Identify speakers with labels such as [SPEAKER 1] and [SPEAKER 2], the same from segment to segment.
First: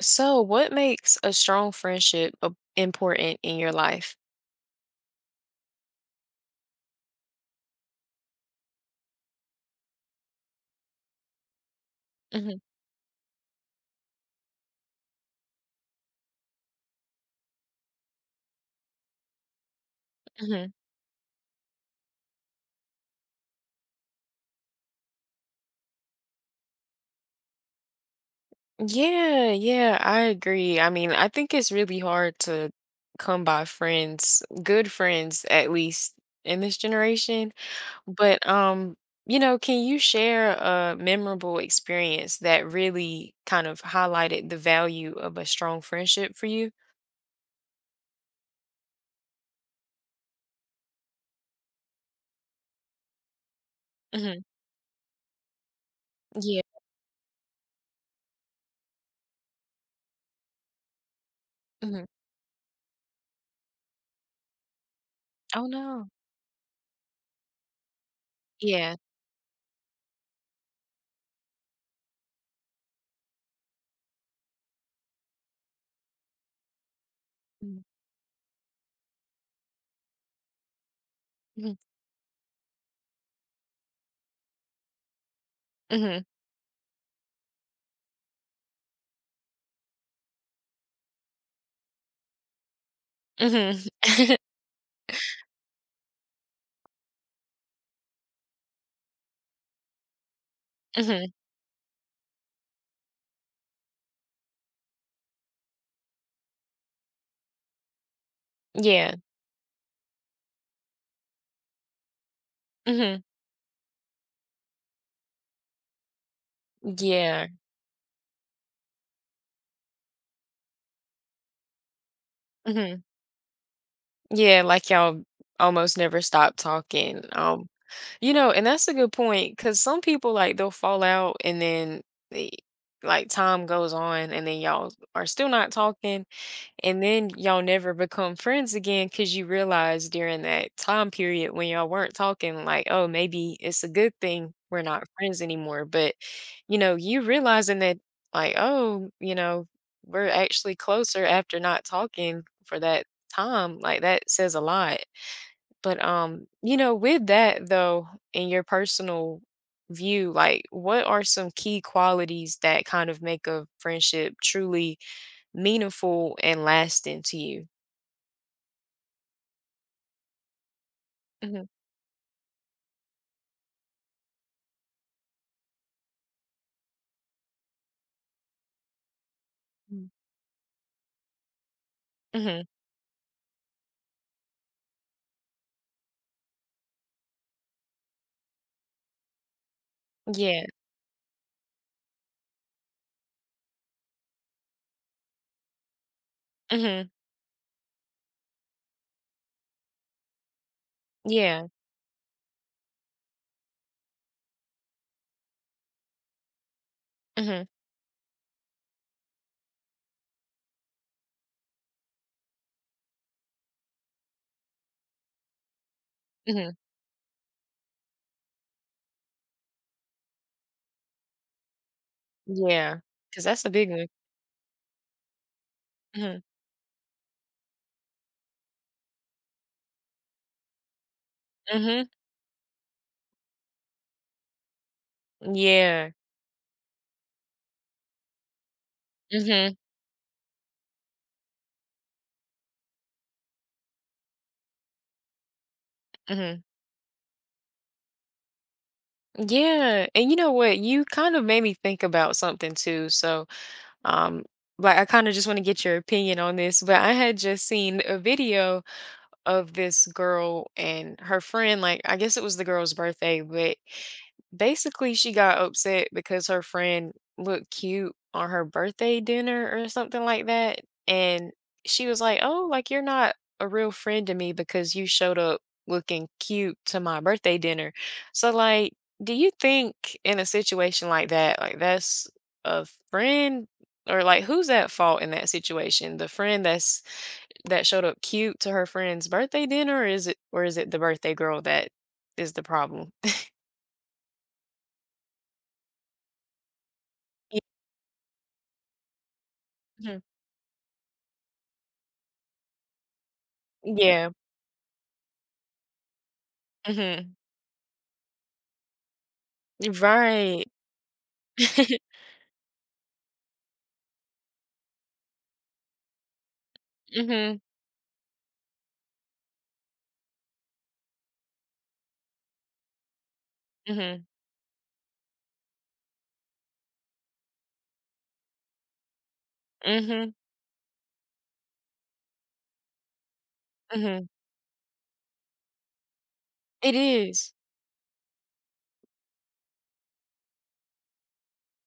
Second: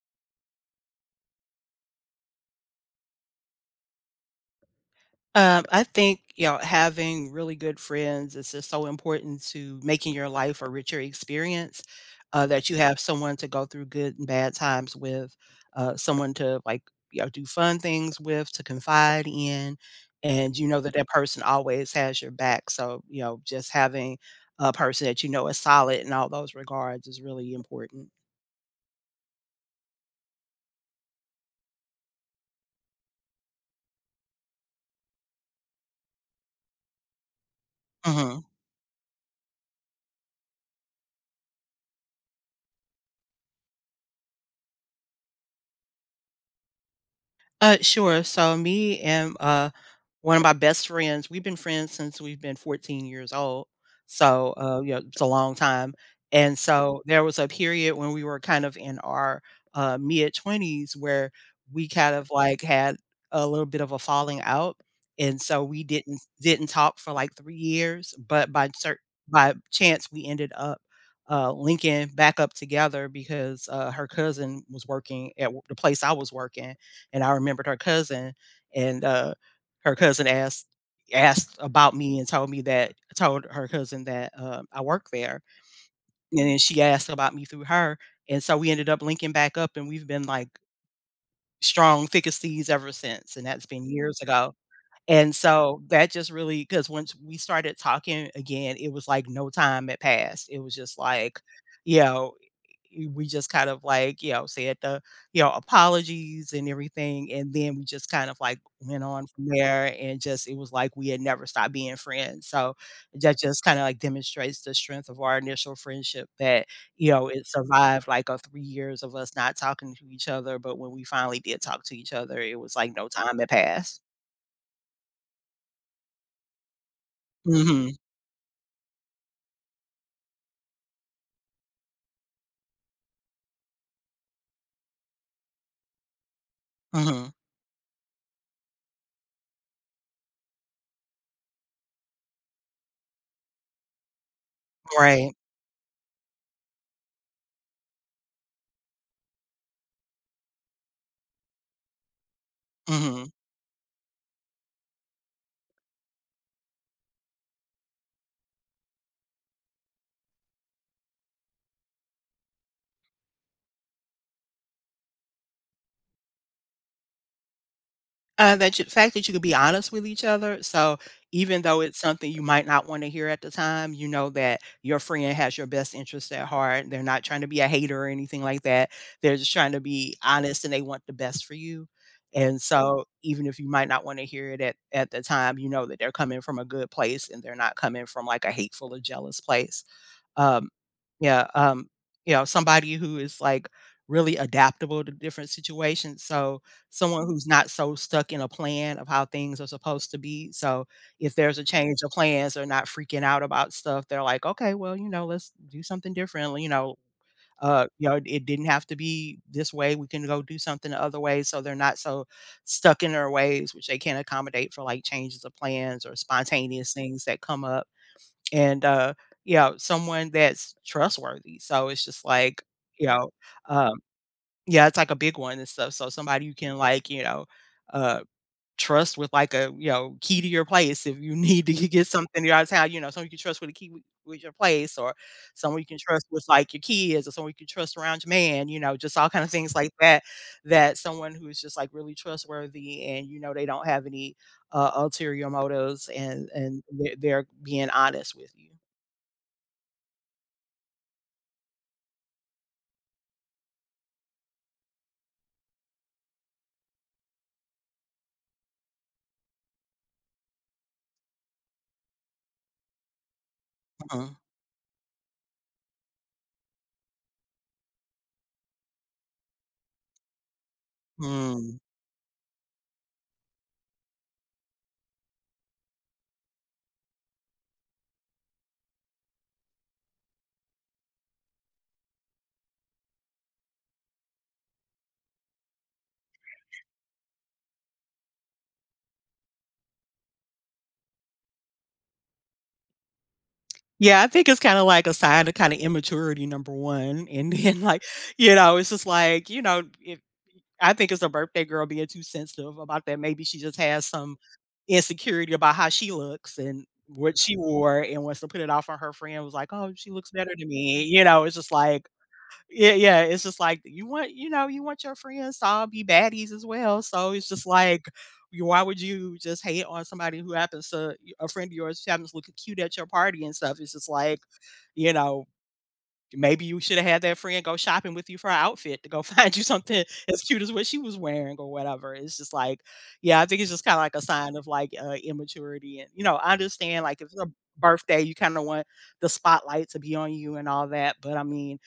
[SPEAKER 1] So, what makes a strong friendship important in your life?
[SPEAKER 2] I think, you know, having really good friends is just so important to making your life a richer experience,
[SPEAKER 1] Hmm
[SPEAKER 2] that you have someone to go through good and bad times with, someone to like, you know, do fun things with, to confide in, and you
[SPEAKER 1] hmm
[SPEAKER 2] know that that person always has your back. So, you know, just having a person that you know is solid in all those regards is really important.
[SPEAKER 1] Yeah, yeah, I agree. I mean, I think it's really hard to come by friends, good friends at least in this generation.
[SPEAKER 2] Mhm.
[SPEAKER 1] But can you share a memorable experience that really kind of highlighted the value of a strong friendship for you?
[SPEAKER 2] Sure. So me and one of my best friends, we've been friends since we've been 14 years old.
[SPEAKER 1] Hmm
[SPEAKER 2] So you know, it's a long time. And
[SPEAKER 1] Yeah.
[SPEAKER 2] so there was a period when we were kind of in our mid 20s where we
[SPEAKER 1] hmm
[SPEAKER 2] kind of like had a little bit of a falling out. And so
[SPEAKER 1] Oh
[SPEAKER 2] we
[SPEAKER 1] no.
[SPEAKER 2] didn't talk for like 3 years, but
[SPEAKER 1] Yeah.
[SPEAKER 2] by chance we ended up linking back up together because her cousin was working at the place I was working, and I remembered her cousin, and, her cousin asked
[SPEAKER 1] Mm-hmm.
[SPEAKER 2] about me and told me that told her cousin that, I work there,
[SPEAKER 1] hmm
[SPEAKER 2] and then she asked about me through her, and so we ended up linking back up, and we've been, like, strong, thick as thieves ever since, and that's been
[SPEAKER 1] hmm
[SPEAKER 2] years ago. And so that just really because once we started talking again, it was like no time had passed. It was just
[SPEAKER 1] hmm
[SPEAKER 2] like, you know, we just kind of like, you know, said the, you know, apologies and everything. And then we just kind of like went
[SPEAKER 1] Yeah.
[SPEAKER 2] on from there and just it was like we had never stopped being friends. So
[SPEAKER 1] Mhm.
[SPEAKER 2] that just kind of like demonstrates the strength of our initial friendship that, you know, it
[SPEAKER 1] Yeah.
[SPEAKER 2] survived like a 3 years of us not talking to each other. But when we finally did talk to each other, it was like
[SPEAKER 1] Mhm.
[SPEAKER 2] no time had passed.
[SPEAKER 1] Yeah, like y'all almost never stop talking.
[SPEAKER 2] Mhm.
[SPEAKER 1] You know, and that's a good point because some people like they'll fall out and then they, like time goes on and then y'all are still not talking. And then
[SPEAKER 2] Mhm.
[SPEAKER 1] y'all never become friends again because you realize during that time period when y'all weren't talking, like, oh, maybe it's a good thing we're not
[SPEAKER 2] Right.
[SPEAKER 1] friends anymore. But, you realizing that, like, oh, we're actually closer after not talking for that
[SPEAKER 2] Mhm.
[SPEAKER 1] time. Like, that says a lot. But, with that though, in your personal view, like, what are some key qualities that kind of make a friendship truly meaningful and lasting to you.
[SPEAKER 2] That you fact that you could be honest with each other, so even
[SPEAKER 1] Mhm.
[SPEAKER 2] though it's something you might not wanna hear at the time, you know that your friend has your best interest at heart, they're not trying to be a hater or anything like that, they're just trying to
[SPEAKER 1] Mm.
[SPEAKER 2] be honest and they want the best for you, and
[SPEAKER 1] Mhm.
[SPEAKER 2] so even if you might not wanna hear it at the time, you know that they're coming from a good place and they're not coming from, like, a hateful or jealous place.
[SPEAKER 1] Yeah.
[SPEAKER 2] Um, yeah, um, you know, somebody who is, like, really adaptable to different situations, so
[SPEAKER 1] Mhm.
[SPEAKER 2] someone who's not so stuck in a plan of how things are supposed to be, so if there's a
[SPEAKER 1] Yeah.
[SPEAKER 2] change of plans, they're not freaking out about stuff, they're like, "Okay, well, you know, let's do something differently,"
[SPEAKER 1] Mhm.
[SPEAKER 2] you know, "It didn't have to be this way, we can go do something the other way," so they're not so stuck in their ways, which they can accommodate for, like, changes of plans or
[SPEAKER 1] Mhm.
[SPEAKER 2] spontaneous things that come up and, you know, someone that's trustworthy, so it's just like,
[SPEAKER 1] Yeah.
[SPEAKER 2] you know,
[SPEAKER 1] 'Cause that's a big
[SPEAKER 2] um
[SPEAKER 1] one.
[SPEAKER 2] yeah, it's like a big one and stuff, so
[SPEAKER 1] Mhm.
[SPEAKER 2] somebody you can, like, you know, uh, trust with, like, a, you know, key to your place if you need to get
[SPEAKER 1] Mhm.
[SPEAKER 2] something out of town, you know, someone you can trust with a key with your place or someone you can
[SPEAKER 1] Yeah.
[SPEAKER 2] trust with, like, your kids or someone you can trust around your man, you know, just all kind of things
[SPEAKER 1] Mhm.
[SPEAKER 2] like that, that someone who's just, like, really trustworthy and, you know, they don't have any, ulterior motives and
[SPEAKER 1] Mhm.
[SPEAKER 2] and they're being honest with you.
[SPEAKER 1] Yeah. And you know what? You kind of made me think about something too. So, um, like I kind of just want to get your opinion on this, but I had just seen a video of this girl and her friend, like I guess it was the girl's birthday, but
[SPEAKER 2] Mm,
[SPEAKER 1] basically she got upset because her friend looked cute on her birthday dinner or something like that. And
[SPEAKER 2] mm.
[SPEAKER 1] she was like, oh, like you're not a real friend to me because you showed up looking cute to my birthday dinner. So like, do you think in a situation like that, like, that's a friend? Or like, who's at fault in that situation, the friend that showed up cute to her friend's birthday dinner, or is it the birthday girl that is the problem?
[SPEAKER 2] Yeah, I think it's kinda like a sign of kinda immaturity, number 1, and
[SPEAKER 1] Ye
[SPEAKER 2] then, like, you know, it's just like, you know,
[SPEAKER 1] Mhm.
[SPEAKER 2] if I think it's a birthday girl being too sensitive about that, maybe she just has
[SPEAKER 1] Yeah.
[SPEAKER 2] some insecurity about how she looks and
[SPEAKER 1] Mhm.
[SPEAKER 2] what she wore and wants to put it off on her friend was like, "Oh, she looks better
[SPEAKER 1] Right.
[SPEAKER 2] than me," you know, it's just like. Yeah, yeah, it's just like you want, you know, you want your friends to all be baddies as well. So it's
[SPEAKER 1] Mhm.
[SPEAKER 2] just like, you- why would you just hate on somebody who happens to a friend of yours who happens to look cute at your party and stuff? It's just
[SPEAKER 1] Mhm.
[SPEAKER 2] like, you know, maybe you should have had that friend go shopping with you for her outfit to go find you something
[SPEAKER 1] Mhm.
[SPEAKER 2] as cute as what she was wearing or whatever. It's just like, yeah, I think it's just kind of like a
[SPEAKER 1] Mhm.
[SPEAKER 2] sign of like immaturity. And, you know, I
[SPEAKER 1] It
[SPEAKER 2] understand like if it's a
[SPEAKER 1] is.
[SPEAKER 2] birthday, you kind of want the spotlight to be on you and all that. But I mean,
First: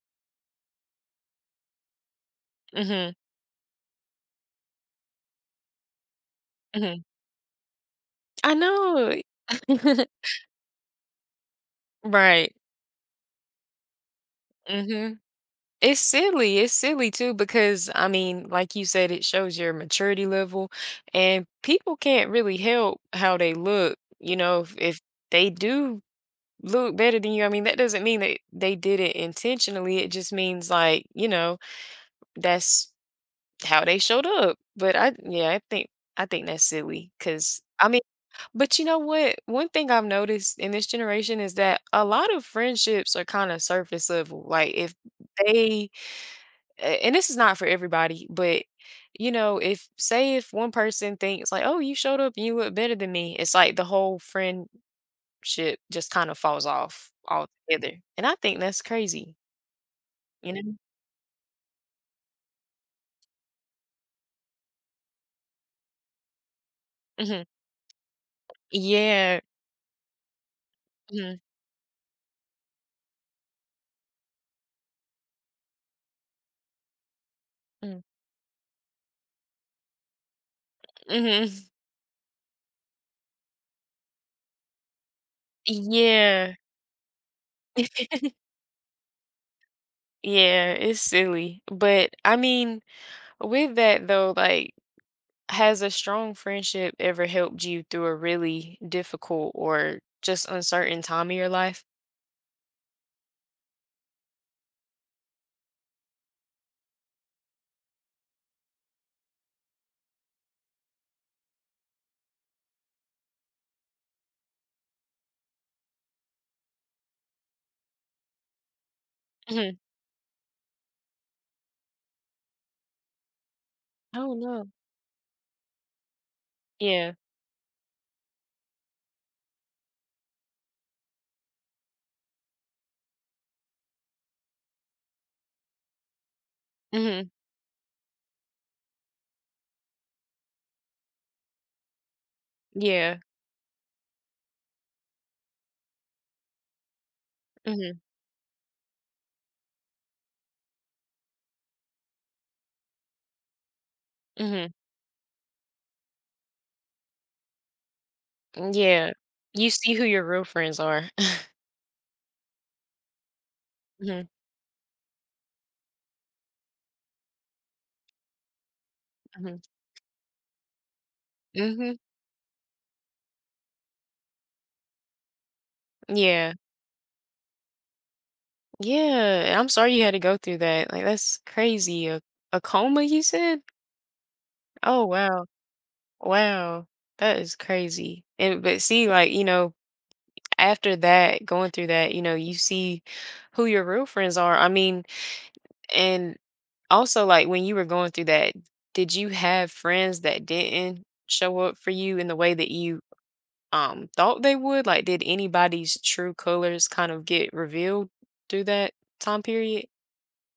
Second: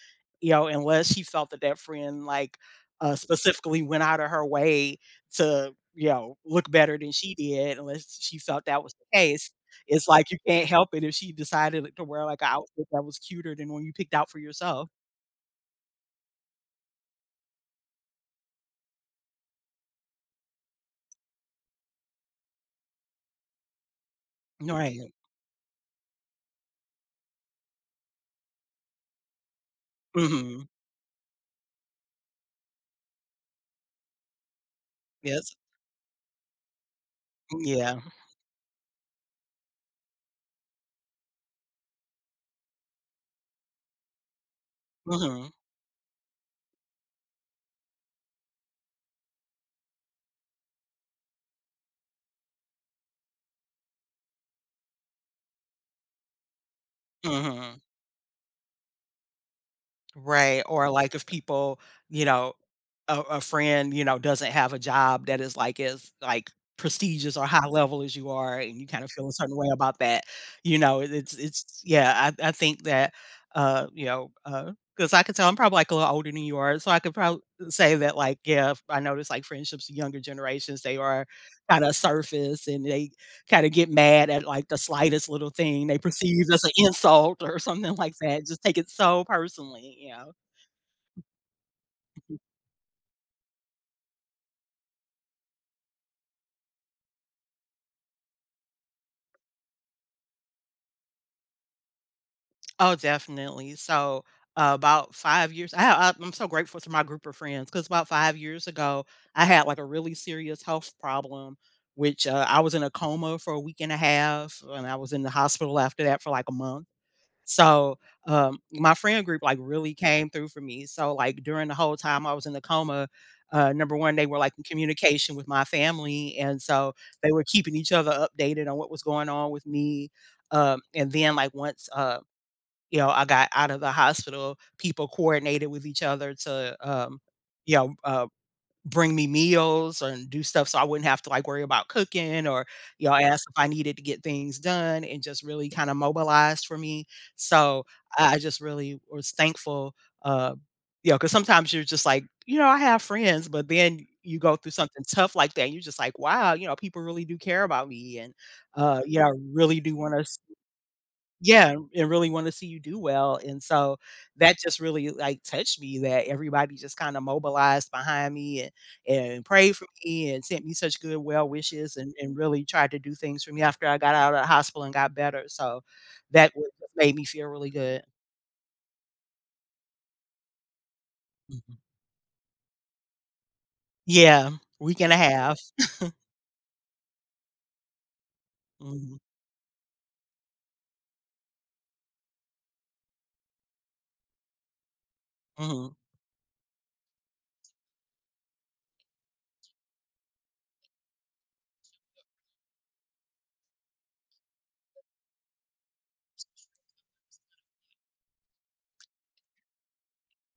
[SPEAKER 2] you know, unless she felt that that friend like
[SPEAKER 1] Mhm.
[SPEAKER 2] specifically went out of her way to, you know, look better
[SPEAKER 1] Mhm.
[SPEAKER 2] than she did, unless she
[SPEAKER 1] I
[SPEAKER 2] felt that was the
[SPEAKER 1] know.
[SPEAKER 2] case it's like you can't help it if she decided like, to wear, like, an
[SPEAKER 1] Right.
[SPEAKER 2] outfit that was cuter than one you picked out for yourself.
[SPEAKER 1] Mhm. It's silly too because, I mean, like you said, it shows your maturity level, and people can't really help how they look, you know, if
[SPEAKER 2] Right.
[SPEAKER 1] they do look better than you. I mean, that doesn't mean that they did it intentionally. It just
[SPEAKER 2] Mhm.
[SPEAKER 1] means like, you know, that's how they showed up. But I yeah,
[SPEAKER 2] Yes.
[SPEAKER 1] I think that's silly cuz I
[SPEAKER 2] Yeah.
[SPEAKER 1] mean, but you know what? One thing I've noticed in this generation is that a lot of friendships are kind of surface level. Like if
[SPEAKER 2] Mhm.
[SPEAKER 1] they and this is not for everybody, but you know, if say if one person thinks like, "Oh, you showed up and you look better than me." It's like the whole friend shit just kind of falls off
[SPEAKER 2] Mhm.
[SPEAKER 1] altogether, and I think that's crazy, you
[SPEAKER 2] Right,
[SPEAKER 1] know?
[SPEAKER 2] or, like, if people, you know a friend, you know, doesn't have a job that is like as like prestigious
[SPEAKER 1] Mhm.
[SPEAKER 2] or high level as you are, and you kind of feel a
[SPEAKER 1] Yeah.
[SPEAKER 2] certain way about that, you know, it it's
[SPEAKER 1] Mhm,
[SPEAKER 2] it's yeah, I think that, uh, you know, uh because I could tell I'm probably like a little older than you are, so I could probably say
[SPEAKER 1] mm,
[SPEAKER 2] that like, yeah, I notice like friendships in younger generations, they are
[SPEAKER 1] mhm.
[SPEAKER 2] kinda surface and they kinda get mad at like the slightest little thing they perceive
[SPEAKER 1] Yeah.
[SPEAKER 2] as an insult or something like that, just take it so personally, you know?
[SPEAKER 1] Yeah, it's silly, but, I mean, with that though, like, has a strong friendship ever helped you through a really difficult or just uncertain time of your life?
[SPEAKER 2] Oh, definitely. So, about 5 years I ha I I'm so grateful to my group of friends because about 5 years ago, I had, like, a really serious health problem, which, I was in a coma for a week and a half, and I was in the hospital after that for, like, a month. So, my friend group, like,
[SPEAKER 1] Mhm.
[SPEAKER 2] really came through for me. So, like, during the whole time I was in the coma, number 1, they
[SPEAKER 1] Oh,
[SPEAKER 2] were, like, in
[SPEAKER 1] no.
[SPEAKER 2] communication with my family, and so
[SPEAKER 1] Yeah.
[SPEAKER 2] they were keeping each other updated on what was going on with me. And then, like, once, you know, I got out of the hospital, people coordinated with each other to,
[SPEAKER 1] Mhm.
[SPEAKER 2] you know, bring me meals and do stuff so I wouldn't have to, like, worry about cooking or, you all
[SPEAKER 1] Yeah.
[SPEAKER 2] ask if I needed to get things done and just really kinda mobilized for me. So,
[SPEAKER 1] Mhm,
[SPEAKER 2] I just really was thankful, uh, you know, because sometimes you're just like, "You know, I have friends," but then you go
[SPEAKER 1] mhm.
[SPEAKER 2] through something tough like that, and you're just like, "Wow," you know, "people really do care about me and,
[SPEAKER 1] Yeah.
[SPEAKER 2] you know,
[SPEAKER 1] You
[SPEAKER 2] really
[SPEAKER 1] see
[SPEAKER 2] do
[SPEAKER 1] who
[SPEAKER 2] wanna"
[SPEAKER 1] your real friends are.
[SPEAKER 2] yeah, and really wanna see you do well, and so
[SPEAKER 1] Mhm,
[SPEAKER 2] that just really, like, touched me that everybody just kinda mobilized behind me and
[SPEAKER 1] mhm.
[SPEAKER 2] prayed for me and sent me such good well wishes
[SPEAKER 1] Mhm.
[SPEAKER 2] and really tried to do things for me after I got out of the hospital and got better, so that
[SPEAKER 1] Yeah.
[SPEAKER 2] would made me feel really good.
[SPEAKER 1] Yeah, and I'm sorry you had to go through that. Like, that's
[SPEAKER 2] Mhm.
[SPEAKER 1] crazy. A coma, you said?
[SPEAKER 2] Yeah, week
[SPEAKER 1] Oh,
[SPEAKER 2] and a
[SPEAKER 1] wow.
[SPEAKER 2] half.
[SPEAKER 1] Wow. That is crazy. And but see,
[SPEAKER 2] Mhm,
[SPEAKER 1] like, you know, after that, going through that, you know, you see who your real friends are. I mean,
[SPEAKER 2] mhm.
[SPEAKER 1] and also like when you were going through that, did you have friends that didn't show up for you in the way that you thought they would? Like, did anybody's true colors kind of get revealed through that time period?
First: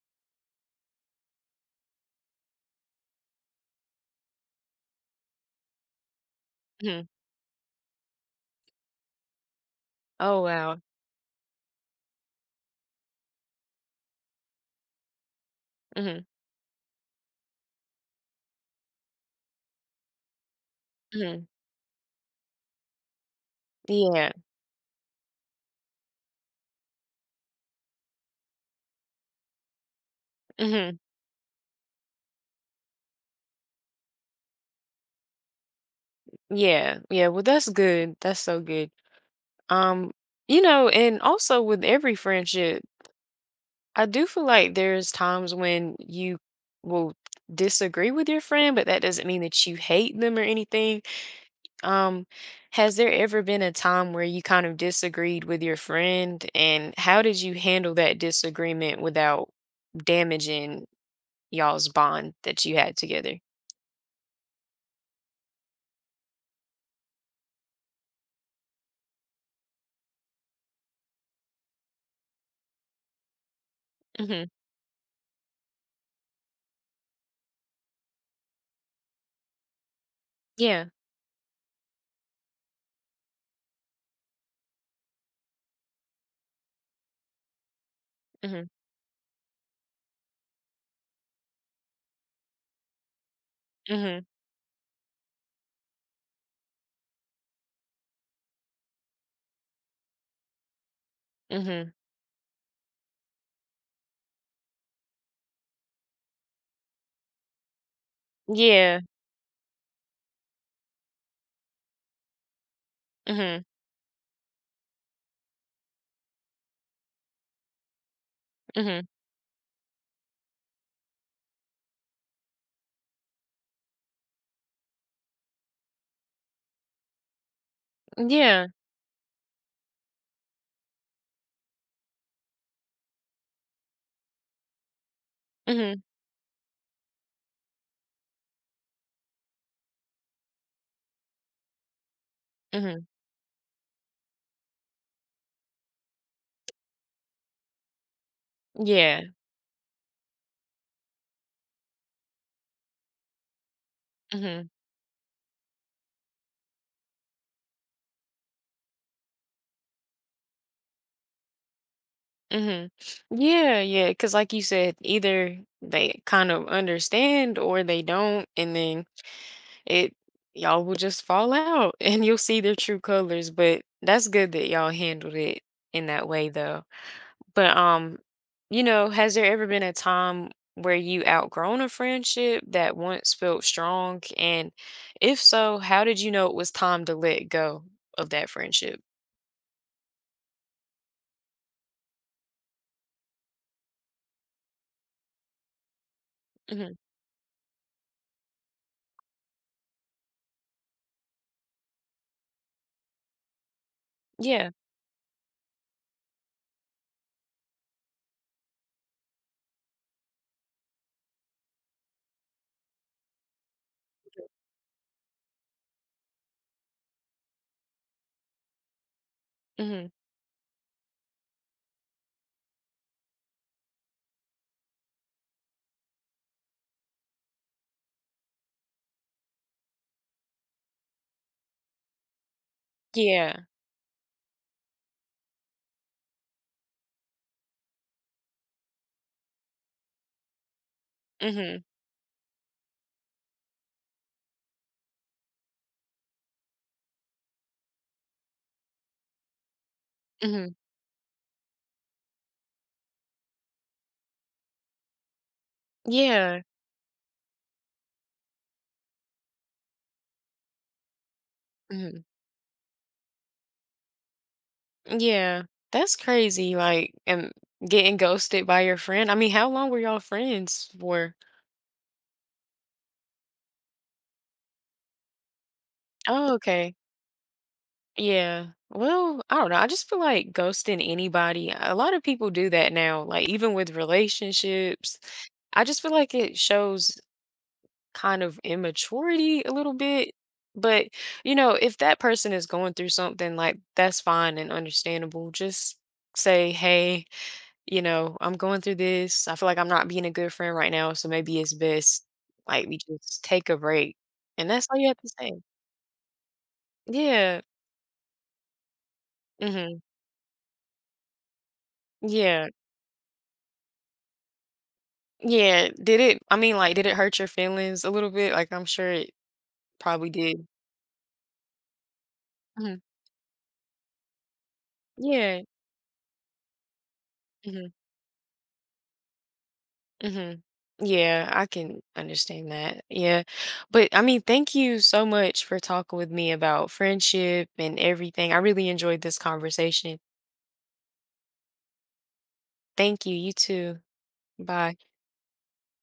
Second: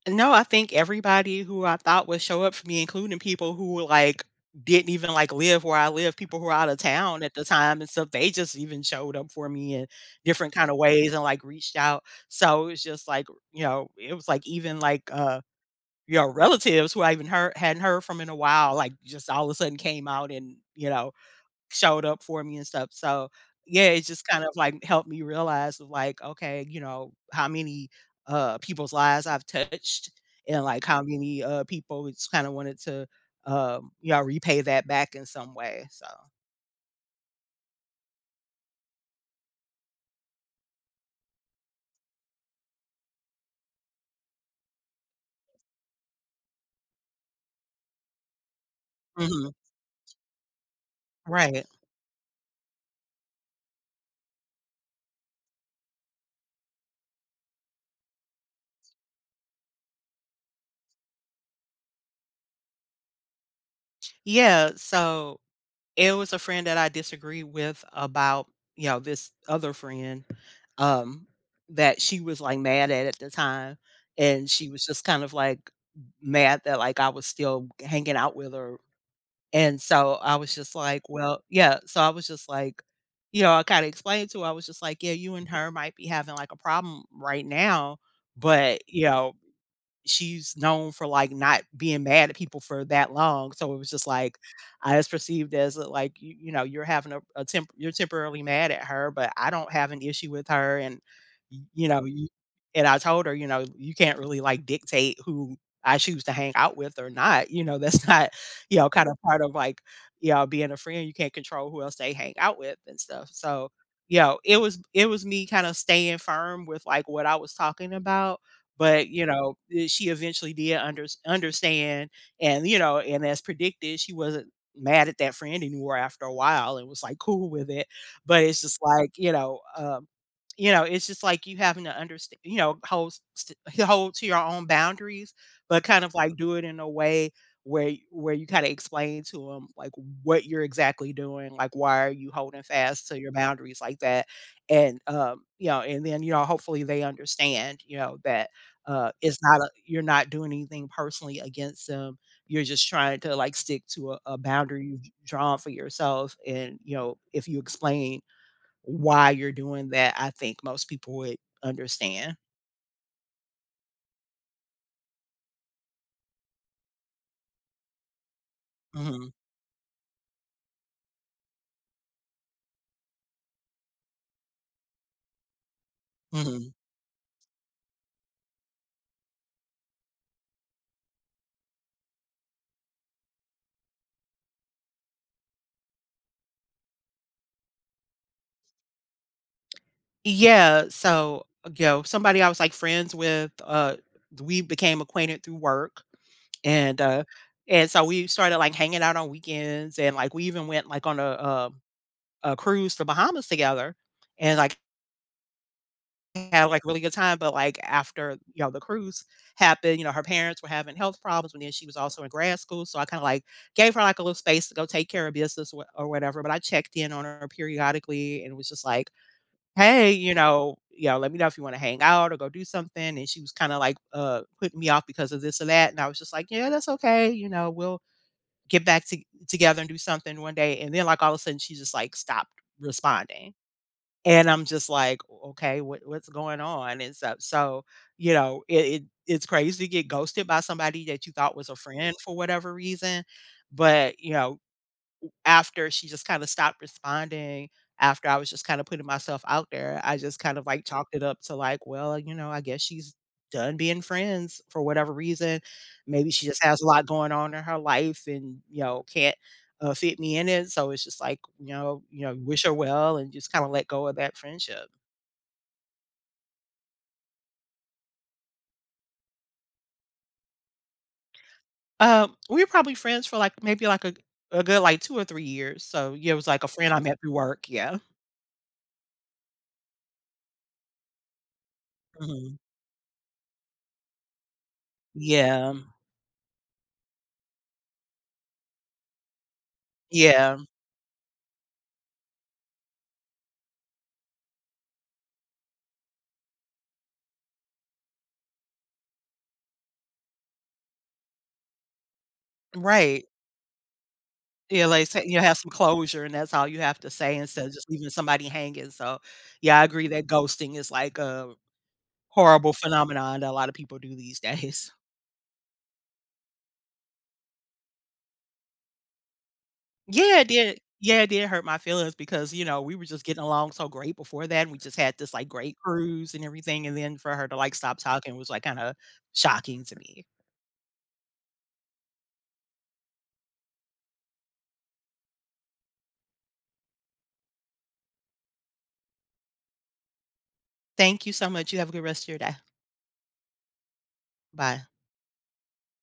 [SPEAKER 2] No, I think everybody who I thought would show up for me, including people who like, didn't even, like, live where I live, people who were out of
[SPEAKER 1] Mhm.
[SPEAKER 2] town at the time and stuff, they just even showed up for me in
[SPEAKER 1] Oh,
[SPEAKER 2] different kinda
[SPEAKER 1] wow.
[SPEAKER 2] ways and, like, reached out. So, it's just like, you know, it was, like, even, like, you
[SPEAKER 1] Mhm.
[SPEAKER 2] know, relatives who I even heard hadn't heard from in a while, like, just all of a sudden came out and, you know
[SPEAKER 1] Mhm.
[SPEAKER 2] showed up for me and stuff. So, yeah, it just
[SPEAKER 1] Yeah.
[SPEAKER 2] kind of, like, helped me realize of, like, okay, you know, how many, people's lives I've touched and, like,
[SPEAKER 1] Mhm.
[SPEAKER 2] how many, people just kinda wanted to, you know, repay that back in some way, so
[SPEAKER 1] Yeah. Yeah. Well, that's good. That's so good. Um, and also with every friendship, I do feel like there's times when you will disagree with your friend, but that doesn't mean
[SPEAKER 2] Mhm.
[SPEAKER 1] that you hate them or anything.
[SPEAKER 2] Right.
[SPEAKER 1] Um, has there ever been a time where you kind of disagreed with your friend, and how did you handle that disagreement without damaging y'all's bond that you had together?
[SPEAKER 2] Yeah, so it was a friend that I disagreed with about, you know, this other friend, um, that she was, like, mad at the time,
[SPEAKER 1] Mm-hmm.
[SPEAKER 2] and she was just kind of, like, mad that, like, I was still hanging out with her, and so I was just
[SPEAKER 1] Yeah.
[SPEAKER 2] like, "Well" yeah, so I was just like, you know, I kinda explained to her, I was just like, "Yeah, you and her might be having, like, a problem right now,
[SPEAKER 1] Mm-hmm.
[SPEAKER 2] but, you know, she's known for, like, not being mad at people for that long, so it was just
[SPEAKER 1] Mm-hmm.
[SPEAKER 2] like, I was perceived as, like, you know, you're having a temp you're temporarily mad at her, but I don't have an issue with her, and, y you
[SPEAKER 1] Mm-hmm.
[SPEAKER 2] know, you" and I told her, you know, "You can't really, like, dictate who I choose to hang out with or not," you know, that's not, you know,
[SPEAKER 1] Yeah.
[SPEAKER 2] kind of part of, like, you know, being a friend. You can't control who else they hang out with and stuff,
[SPEAKER 1] Mhm,
[SPEAKER 2] so, you know, it was me kinda staying firm with, like, what I was talking about,
[SPEAKER 1] mhm.
[SPEAKER 2] but, you know, she eventually did understand, and, you know, and as predicted, she wasn't mad at that friend anymore after a while and was, like, cool with it. But it's
[SPEAKER 1] Yeah.
[SPEAKER 2] just like, you know, it's just like you having to understand, you know, hold st hold to your own boundaries, but
[SPEAKER 1] Mhm,
[SPEAKER 2] kind of, like, do it in a way where you kinda explain to them like, what you're exactly doing, like, why are you holding
[SPEAKER 1] mhm.
[SPEAKER 2] fast to your boundaries like that? And, you know, and then, you know, hopefully they understand, you know, that
[SPEAKER 1] Yeah.
[SPEAKER 2] it's not a you're not doing anything personally against them. You're just trying to, like, stick to a
[SPEAKER 1] Mhm,
[SPEAKER 2] boundary you've drawn for yourself, and, you know, if you explain why you're doing that, I think most people would understand.
[SPEAKER 1] mhm. Yeah, yeah. Cause like you said, either they kind of understand or they don't, and then
[SPEAKER 2] Mhm,
[SPEAKER 1] it y'all will just fall out and you'll see their true colors, but that's good that y'all handled it in that way
[SPEAKER 2] mhm.
[SPEAKER 1] though. But, has there ever been a time where you outgrown a friendship that once felt strong? And if so, how did you know it was time to let go of that friendship?
[SPEAKER 2] Yeah, so, you know, somebody I was, like, friends with, we became acquainted through work,
[SPEAKER 1] Mhm.
[SPEAKER 2] and, uh, and so we started, like, hanging out on weekends, and, like, we even went, like, on a cruise to Bahamas together, and,
[SPEAKER 1] Yeah.
[SPEAKER 2] like, had, like, a really good time, but, like, after, you know, the cruise happened, you know, her parents were having health problems, and then she was also in grad school, so I kinda, like, gave her, like, a little space to go take care of business or whatever, but I checked in on her periodically and was just like,
[SPEAKER 1] Mhm.
[SPEAKER 2] "Hey, you know, let me know if you wanna hang out or go do something," and she was kinda, like, putting me off because of this or that, and I was just like, "Yeah, that's okay, you know, we'll get back to together and do something one day," and then, like, all of a sudden, she just, like, stopped responding.
[SPEAKER 1] Yeah.
[SPEAKER 2] And I'm just like, okay, what's going on?" And so, you know, it's crazy to get ghosted by somebody that you thought was a
[SPEAKER 1] Mhm.
[SPEAKER 2] friend for whatever reason, but, you know, after she just kinda stopped responding, after I was just kinda putting myself out there, I just kind of,
[SPEAKER 1] Mhm.
[SPEAKER 2] like, chalked it up to, like, well, you know, I guess she's done being friends for whatever reason. Maybe she
[SPEAKER 1] Yeah.
[SPEAKER 2] just has a lot going on in her life and, you know, can't, fit me in it, so it's just like, you
[SPEAKER 1] Mhm.
[SPEAKER 2] know, wish her well and just kinda let go of that friendship.
[SPEAKER 1] Yeah. That's crazy. Like, and getting ghosted by your friend. I mean, how long were y'all friends for?
[SPEAKER 2] We were probably friends for, like, maybe, like, a good, like, 2 or 3 years, so, yeah, it was
[SPEAKER 1] Oh,
[SPEAKER 2] like a friend
[SPEAKER 1] okay.
[SPEAKER 2] I met through work, yeah.
[SPEAKER 1] Yeah. Well, I don't know. I just feel like ghosting anybody. A lot of people
[SPEAKER 2] Mhm.
[SPEAKER 1] do that now, like even with relationships.
[SPEAKER 2] Yeah.
[SPEAKER 1] I just feel like it shows kind of immaturity a little bit.
[SPEAKER 2] Yeah.
[SPEAKER 1] But, you know, if that person is going through something, like, that's fine and understandable. Just say, "Hey, you know, I'm going through this. I feel like I'm not being a good friend right now, so maybe it's best, like, we
[SPEAKER 2] Right.
[SPEAKER 1] just take a break." And
[SPEAKER 2] Yeah,
[SPEAKER 1] that's all
[SPEAKER 2] like,
[SPEAKER 1] you have
[SPEAKER 2] say
[SPEAKER 1] to
[SPEAKER 2] you
[SPEAKER 1] say.
[SPEAKER 2] have some closure, and that's all you have to say
[SPEAKER 1] Yeah.
[SPEAKER 2] instead of just leaving somebody hanging, so, yeah, I
[SPEAKER 1] Mhm.
[SPEAKER 2] agree that ghosting is, like, a
[SPEAKER 1] Yeah.
[SPEAKER 2] horrible phenomenon that a lot of people do these days.
[SPEAKER 1] Yeah. Did it I mean, like, did it hurt your feelings a little bit? Like, I'm sure it probably
[SPEAKER 2] Yeah, it
[SPEAKER 1] did.
[SPEAKER 2] did yeah, it did hurt my feelings because, you know, we
[SPEAKER 1] Mhm.
[SPEAKER 2] were just getting along so great before that, and we just had this, like,
[SPEAKER 1] Yeah.
[SPEAKER 2] great cruise and everything, and then for her to, like,
[SPEAKER 1] Mhm.
[SPEAKER 2] stop talking was, like, kinda shocking to me.
[SPEAKER 1] hmm Yeah, I can understand that. Yeah. But I mean, thank you so much for talking with me about friendship and everything. I really enjoyed this conversation.
[SPEAKER 2] Thank you so much, you have a good rest of your day.
[SPEAKER 1] Thank you. You too.
[SPEAKER 2] Bye.
[SPEAKER 1] Bye.